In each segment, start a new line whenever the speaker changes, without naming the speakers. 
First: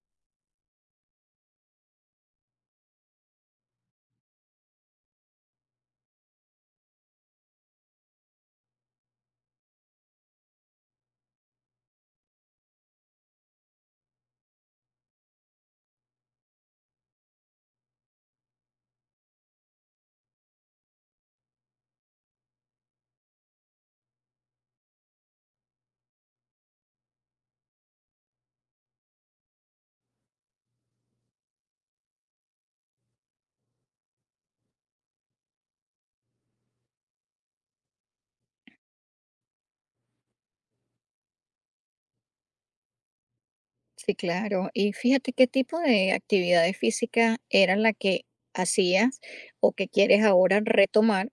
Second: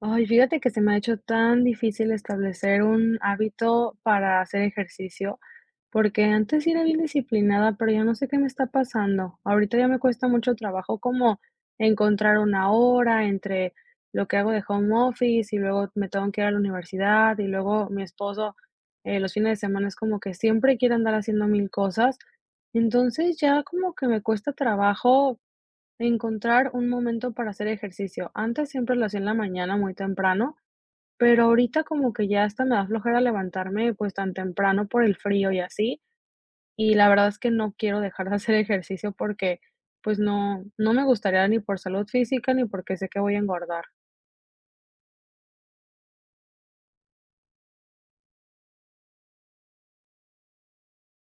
Ay, fíjate que se me ha hecho tan difícil establecer un hábito para hacer ejercicio, porque antes sí era bien disciplinada, pero ya no sé qué me está pasando. Ahorita ya me cuesta mucho trabajo como encontrar una hora entre lo que hago de home office y luego me tengo que ir a la universidad y luego mi esposo los fines de semana es como que siempre quiere andar haciendo mil cosas. Entonces ya como que me cuesta trabajo encontrar un momento para hacer ejercicio. Antes siempre lo hacía en la mañana muy temprano, pero ahorita como que ya hasta me da flojera levantarme pues tan temprano por el frío y así. Y la verdad es que no quiero dejar de hacer ejercicio porque pues no, no me gustaría ni por salud física ni porque sé que voy a engordar.
Sí, claro. Y fíjate qué tipo de actividades físicas era la que hacías o que quieres ahora retomar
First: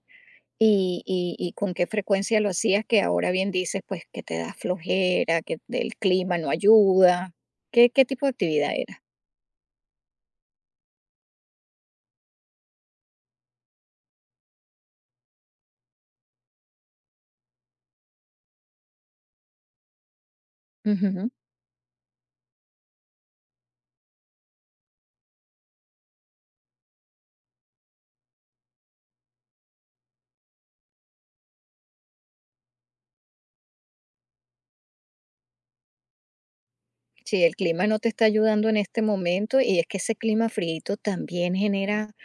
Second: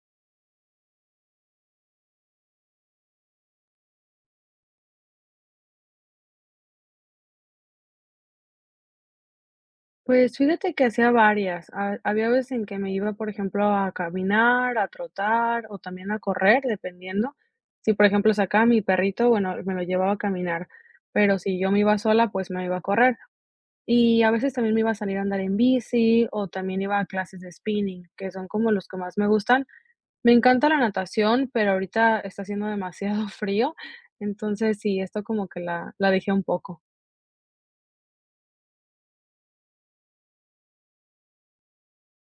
y con qué frecuencia lo hacías, que ahora bien dices, pues que te da flojera, que el clima no ayuda. ¿Qué tipo de actividad era?
Pues fíjate que hacía varias. Ha había veces en que me iba, por ejemplo, a caminar, a trotar o también a correr, dependiendo. Si, por ejemplo, sacaba a mi perrito, bueno, me lo llevaba a caminar,
Ujú.
pero si yo me iba sola, pues me iba a correr. Y a veces también me iba a salir a andar en bici o también iba a clases de spinning, que son como los que más me gustan. Me encanta la natación, pero ahorita está haciendo demasiado frío, entonces sí, esto como que la dejé un poco.
Sí, el clima no te está ayudando en este momento y es que ese clima frío también genera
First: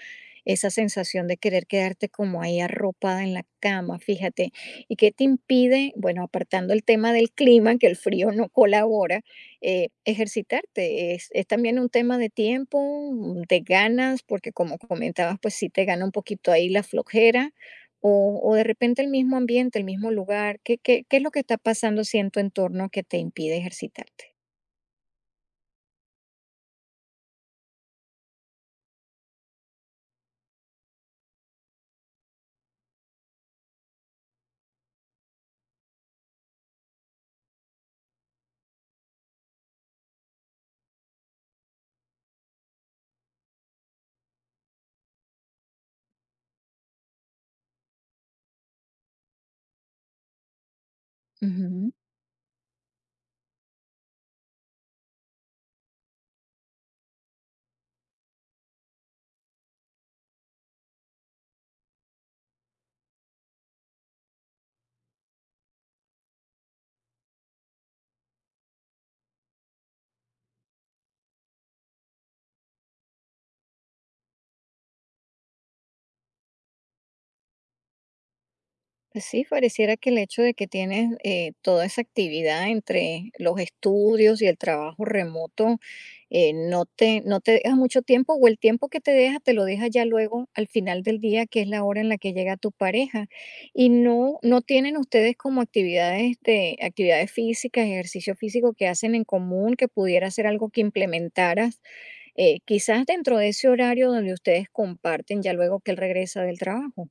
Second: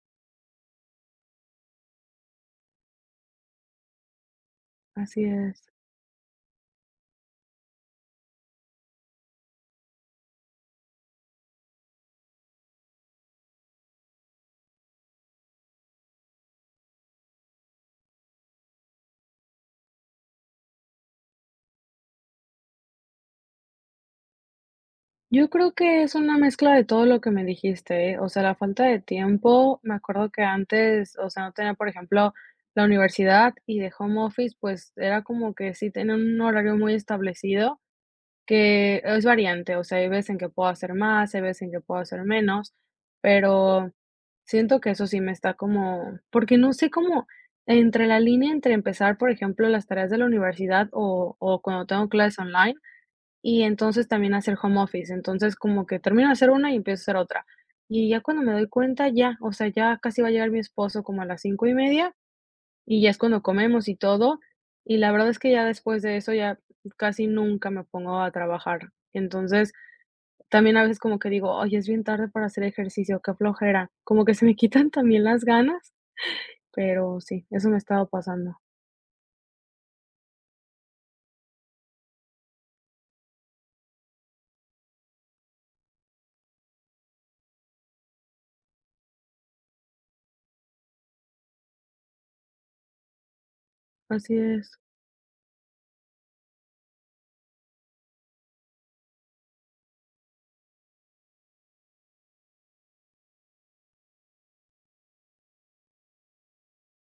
esa sensación de querer quedarte como ahí arropada en la cama, fíjate. ¿Y qué
Así
te
es.
impide? Bueno, apartando el tema del clima, que el frío no colabora, ejercitarte. Es también un tema de tiempo, de ganas, porque como comentabas, pues sí te gana un poquito ahí la flojera, o de repente el mismo ambiente, el mismo lugar. ¿Qué es lo que está pasando si en tu entorno que te impide ejercitarte?
Yo creo que es una mezcla de todo lo que me dijiste, ¿eh? O sea, la falta de tiempo, me acuerdo que antes, o sea, no tenía, por ejemplo, la universidad y de home office, pues era como que sí tenía un horario muy establecido, que es variante, o sea, hay veces en que puedo hacer más, hay veces en que puedo hacer menos, pero siento que eso sí me está como, porque no sé cómo, entre la línea entre empezar, por ejemplo, las tareas de la universidad o cuando
Ujú.
tengo clases online y entonces también hacer home office. Entonces, como que termino de hacer una y empiezo a hacer otra. Y ya cuando me doy cuenta, ya, o sea, ya casi va a llegar mi esposo como a las 5:30 y ya es cuando comemos y todo. Y la verdad es que ya después de eso ya casi nunca me pongo a trabajar. Entonces, también a veces como que digo: "Ay, es bien tarde para hacer ejercicio, qué flojera". Como que se me quitan también las ganas, pero sí, eso me ha estado pasando.
Pues sí, pareciera que el hecho de que tienes toda esa actividad entre los estudios y el trabajo remoto no te deja mucho tiempo o el tiempo que te deja te lo deja ya luego al final del día, que es la hora en la que llega tu pareja. Y
Así
no
es.
tienen ustedes como actividades físicas, ejercicio físico que hacen en común, que pudiera ser algo que implementaras, quizás dentro de ese horario donde ustedes comparten ya luego que él regresa del trabajo.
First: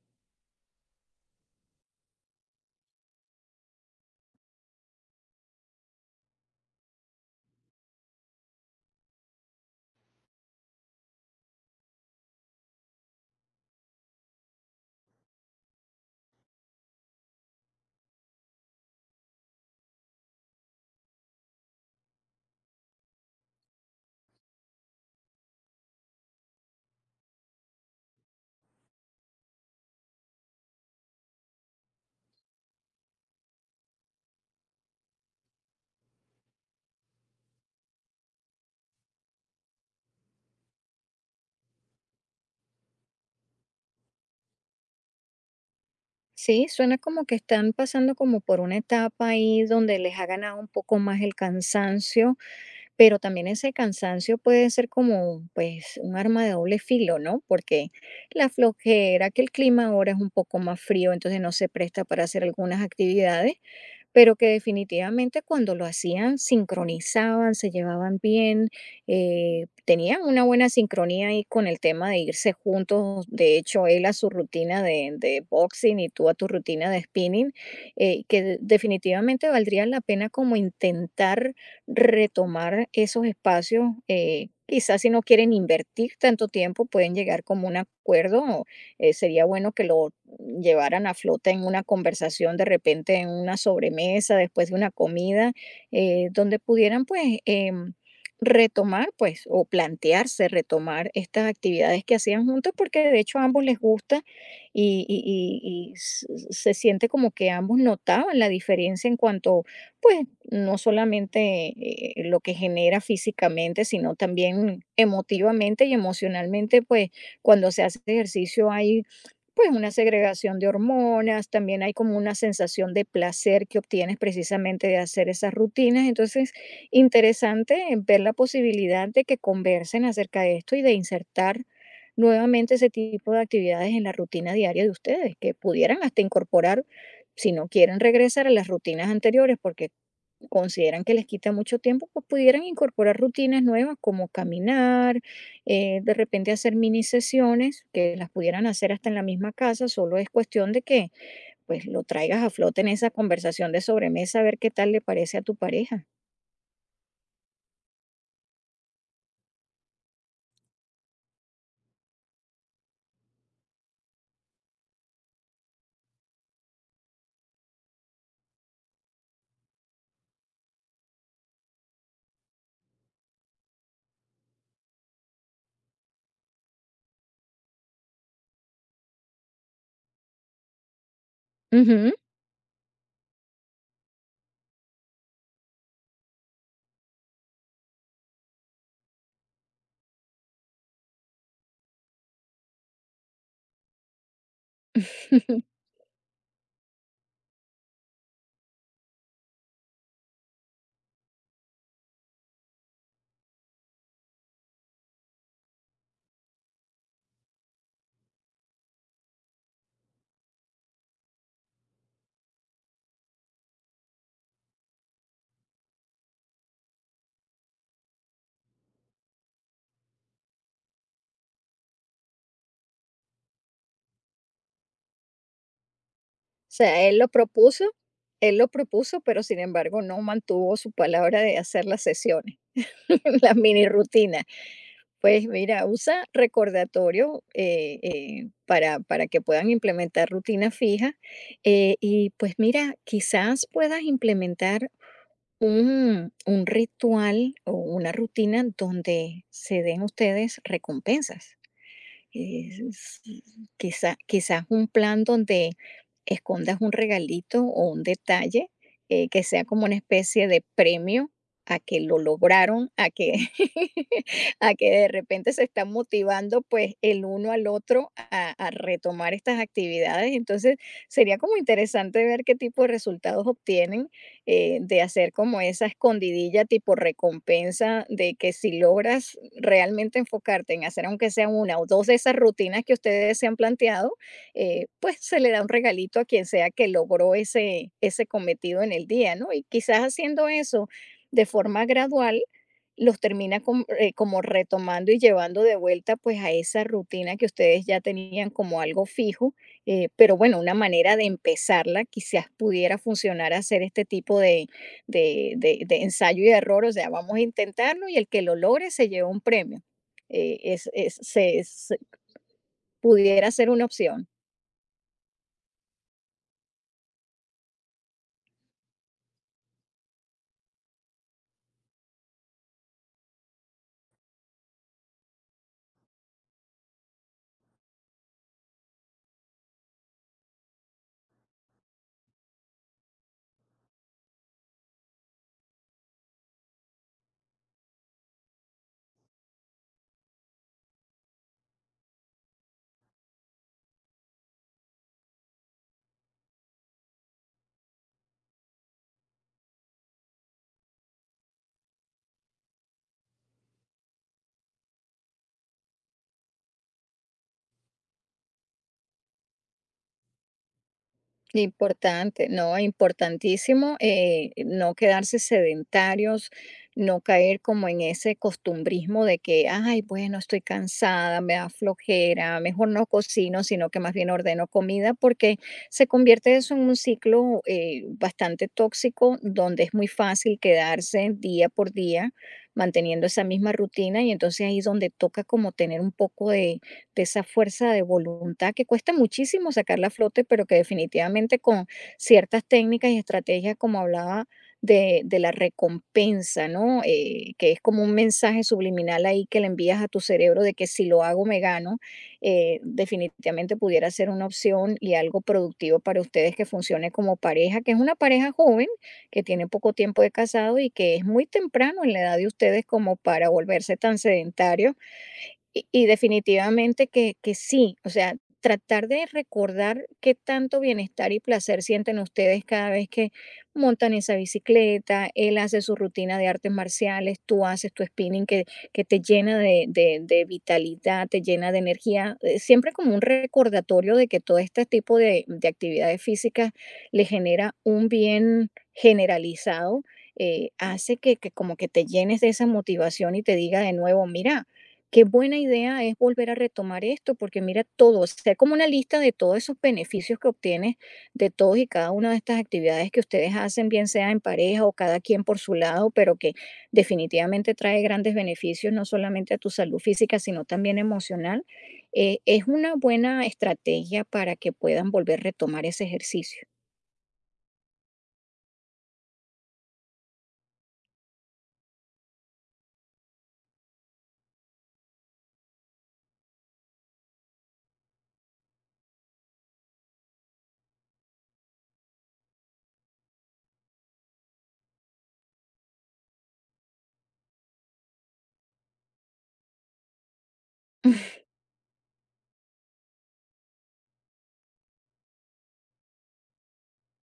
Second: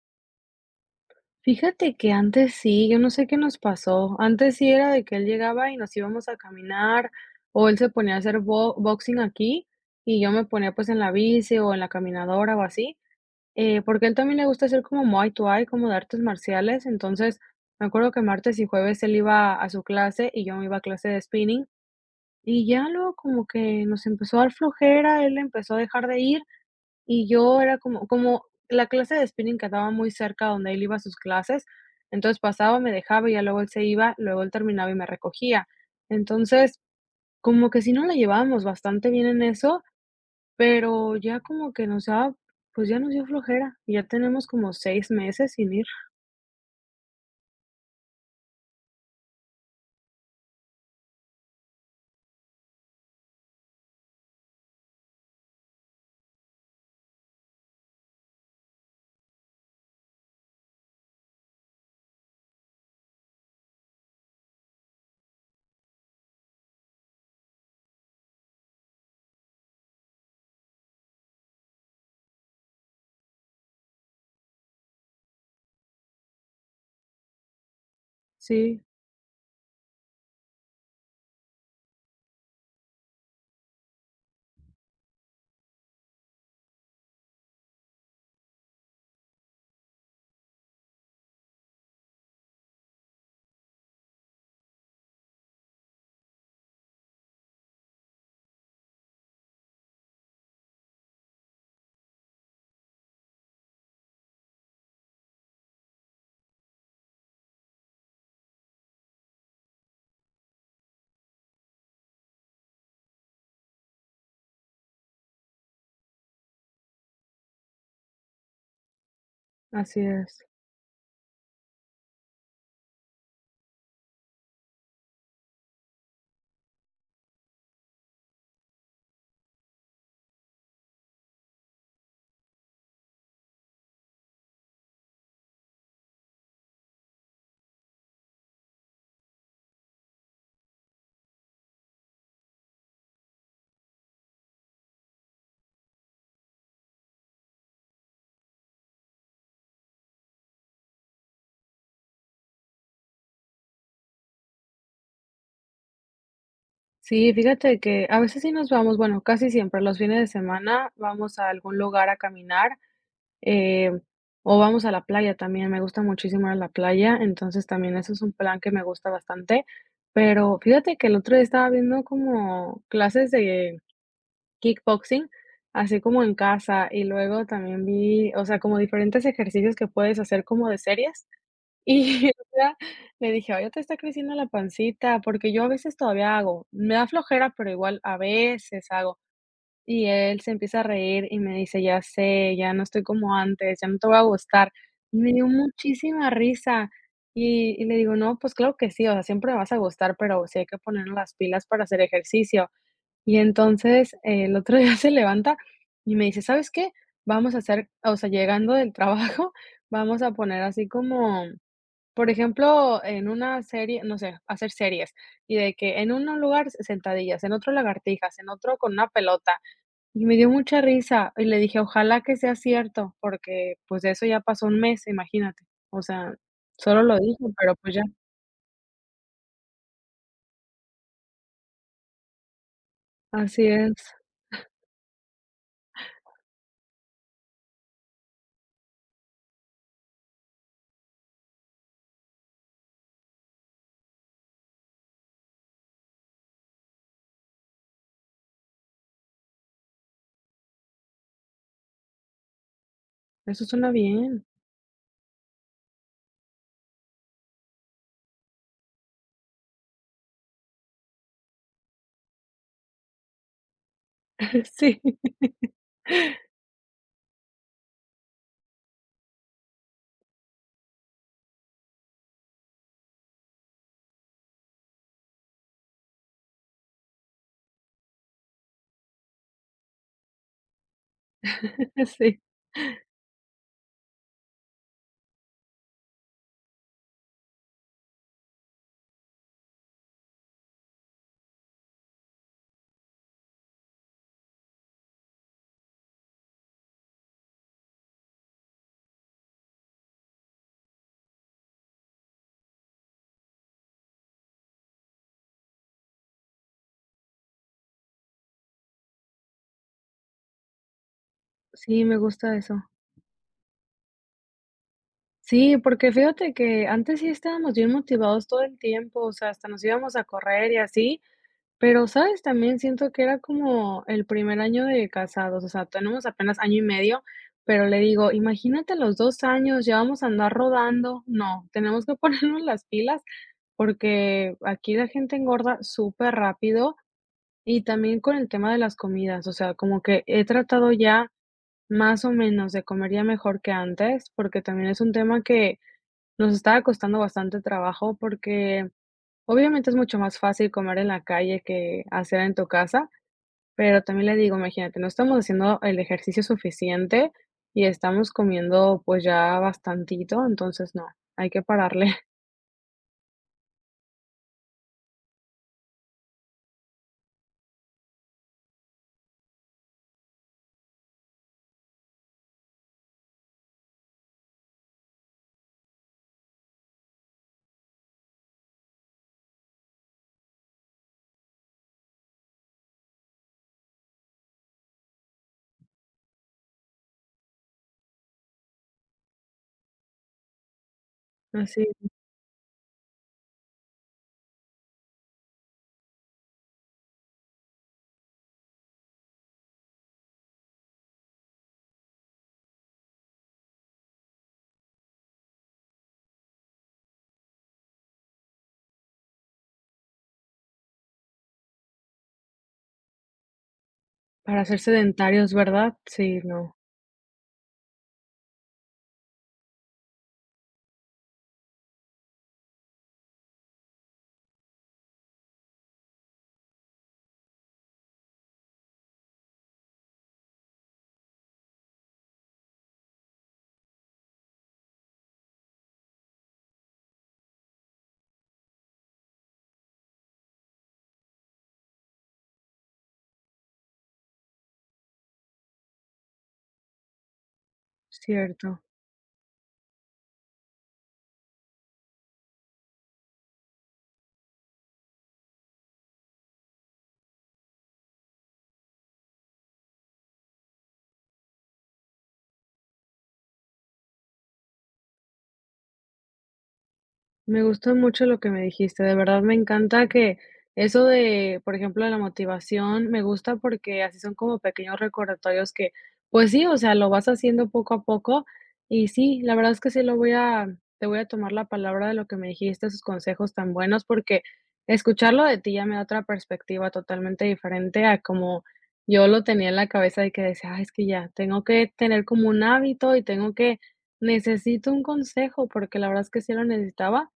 Fíjate que antes sí, yo no sé qué nos pasó. Antes sí era de que él llegaba y nos íbamos a caminar, o él se ponía a hacer boxing aquí y yo me ponía pues en la bici o en la caminadora o así, porque a él también le gusta hacer como Muay Thai, como de artes marciales. Entonces me acuerdo que martes y jueves él iba a su clase y yo me iba a clase de spinning y ya luego como que nos empezó a dar flojera, él empezó a dejar de ir. Y yo era como como la clase de spinning quedaba muy cerca donde él iba a sus clases, entonces pasaba, me dejaba y ya luego él se iba, luego él terminaba y me recogía. Entonces, como que sí nos la llevábamos bastante bien en eso, pero ya como que nos daba, pues ya nos dio flojera, ya tenemos como 6 meses sin ir.
Sí, suena como que están pasando como por una etapa ahí donde les ha ganado un poco más el cansancio, pero también ese cansancio puede ser como pues un arma de doble filo, ¿no? Porque la flojera, que el clima ahora es un poco más frío, entonces no se presta para hacer algunas actividades pero que definitivamente cuando lo hacían sincronizaban, se llevaban bien, tenían una buena sincronía ahí con el tema de irse juntos, de hecho él a su rutina de boxing y tú a tu rutina de spinning,
Sí,
definitivamente valdría la pena como intentar retomar esos espacios. Quizás si no quieren invertir tanto tiempo, pueden llegar como un acuerdo. Sería bueno que lo llevaran a flote en una conversación, de repente en una sobremesa, después de una comida, donde pudieran pues retomar pues o plantearse retomar estas actividades que hacían juntos porque de hecho a ambos les gusta y se siente como que ambos notaban la diferencia en cuanto pues no solamente lo que genera físicamente sino también emotivamente y emocionalmente pues cuando se hace ejercicio hay pues una
así es.
segregación de hormonas, también hay como una sensación de placer que obtienes precisamente de hacer esas rutinas. Entonces, interesante ver la posibilidad de que conversen acerca de esto y de insertar nuevamente ese tipo de actividades en la rutina diaria de ustedes, que pudieran hasta incorporar, si no quieren regresar a las rutinas anteriores, porque consideran que les quita mucho tiempo, pues pudieran incorporar rutinas nuevas como caminar, de repente hacer mini sesiones que las pudieran hacer hasta en la misma casa, solo es cuestión de que pues lo traigas a flote en esa conversación de sobremesa a ver qué tal le parece a tu pareja.
Sí, fíjate que a veces sí nos vamos, bueno, casi siempre los fines de semana vamos a algún lugar a caminar. Eh, o vamos a la playa también, me gusta muchísimo ir a la playa, entonces también eso es un plan que me gusta bastante. Pero fíjate que el otro día estaba viendo como clases de kickboxing, así como en casa, y luego también vi, o sea, como diferentes ejercicios que puedes hacer como de series.
Ujú.
Y o sea, le dije, oye, te está creciendo la pancita, porque yo a veces todavía hago, me da flojera, pero igual a veces hago. Y él se empieza a reír y me dice: "Ya sé, ya no estoy como antes, ya no te voy a gustar". Y me dio muchísima risa, y le digo: "No, pues claro que sí, o sea, siempre me vas a gustar, pero sí hay que ponernos las pilas para hacer ejercicio". Y entonces, el otro día se levanta y me dice: "¿Sabes qué? Vamos a hacer, o sea, llegando del trabajo, vamos a poner así como, por ejemplo, en una serie, no sé, hacer series, y de que en un lugar sentadillas, en otro lagartijas, en otro con una pelota". Y me dio mucha risa, y le dije: "Ojalá que sea cierto", porque, pues, de eso ya pasó un mes, imagínate. O sea,
O sea,
solo lo dije, pero, pues, ya.
él lo propuso, pero sin embargo no mantuvo su palabra de hacer las sesiones, las
Así
mini
es.
rutinas. Pues mira, usa recordatorio para que puedan implementar rutinas fijas. Y pues mira, quizás puedas implementar un ritual o una rutina donde se den ustedes recompensas. Es-
Eso suena bien.
Quizás un plan donde escondas un regalito o un detalle que sea como una especie de premio a que lo lograron, a que
Sí,
de repente se están motivando pues el uno al otro a retomar estas actividades. Entonces sería como interesante ver qué tipo de resultados obtienen de hacer como esa escondidilla tipo recompensa de que si logras realmente enfocarte en hacer aunque sea una o dos de esas
sí.
rutinas que ustedes se han planteado, pues se le da un regalito a quien sea que logró ese, ese cometido en el día, ¿no? Y quizás haciendo eso de forma gradual los termina como retomando y llevando de vuelta pues a esa rutina que ustedes ya tenían como algo fijo pero bueno, una manera de empezarla quizás pudiera funcionar hacer este tipo de, de ensayo y error, o sea, vamos a intentarlo y el que lo logre se lleva un premio. Eh, es, es- se, se-
Sí, me gusta eso.
Pudiera ser una opción.
Sí, porque fíjate que antes sí estábamos bien motivados todo el tiempo, o sea, hasta nos íbamos a correr y así. Pero, ¿sabes? También siento que era como el primer año de casados, o sea, tenemos apenas año y medio, pero le digo: "Imagínate los 2 años, ya vamos a andar rodando". No, tenemos que ponernos las pilas, porque aquí la gente engorda súper rápido y también con el tema de las comidas, o sea, como que he tratado ya más o menos de comer ya mejor que antes, porque también es un tema que nos estaba costando bastante trabajo, porque obviamente es mucho más fácil comer en la calle que hacer en tu casa, pero también le digo, imagínate, no estamos haciendo el ejercicio suficiente y estamos comiendo pues ya bastantito, entonces no, hay que pararle.
Importante, no, importantísimo, no quedarse sedentarios, no caer como en ese costumbrismo de que, ay, bueno, estoy cansada, me da flojera, mejor no cocino, sino que más bien ordeno comida, porque se convierte eso en un ciclo bastante tóxico, donde es muy fácil quedarse día por día manteniendo esa misma rutina y entonces ahí es donde toca como tener un poco de esa fuerza de voluntad que cuesta muchísimo sacarla a flote, pero que definitivamente
Así,
con ciertas técnicas y estrategias, como hablaba de la recompensa, ¿no? Que es como un mensaje subliminal ahí que le envías a tu cerebro de que si lo hago me gano, definitivamente pudiera ser una opción y algo productivo para ustedes que funcione como pareja, que es una pareja joven, que tiene poco tiempo de casado y que es muy temprano en la edad de ustedes como para volverse tan
para ser
sedentario
sedentarios,
y
¿verdad? Sí, no,
definitivamente que sí, o sea, tratar de recordar qué tanto bienestar y placer sienten ustedes cada vez que montan esa bicicleta, él hace su rutina de artes marciales, tú haces tu spinning que te llena de vitalidad, te llena de energía, siempre como un recordatorio de que todo este tipo de actividades físicas le genera un bien generalizado, hace que como que te llenes de esa motivación y te diga de nuevo: "Mira, qué buena idea es volver a retomar esto, porque mira todo, hacer como
cierto.
una lista de todos esos beneficios que obtienes de todos y cada una de estas actividades que ustedes hacen, bien sea en pareja o cada quien por su lado, pero que definitivamente trae grandes beneficios, no solamente a tu salud física, sino también emocional. Es una buena estrategia para que puedan volver a retomar ese ejercicio.
Me gustó mucho lo que me dijiste, de verdad me encanta que eso de, por ejemplo, de la motivación, me gusta porque así son como pequeños recordatorios que, pues sí, o sea, lo vas haciendo poco a poco y sí, la verdad es que sí lo voy a, te voy a tomar la palabra de lo que me dijiste, esos consejos tan buenos, porque escucharlo de ti ya me da otra perspectiva totalmente diferente a como yo lo tenía en la cabeza de que decía: "Ay, es que ya, tengo que tener como un hábito y tengo que, necesito un consejo", porque la verdad es que sí lo necesitaba.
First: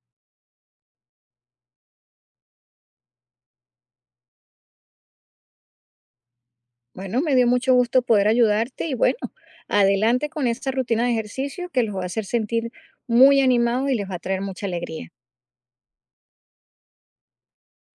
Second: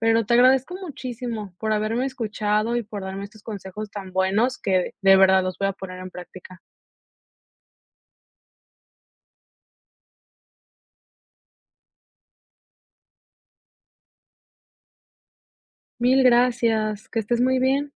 Pero te agradezco muchísimo por haberme escuchado y por darme estos consejos tan buenos que de verdad los voy a poner en práctica.
Bueno, me dio mucho gusto poder ayudarte y bueno, adelante con esta rutina de ejercicio que los va a hacer sentir muy animados y les va a traer mucha alegría.
Mil gracias, que estés muy bien.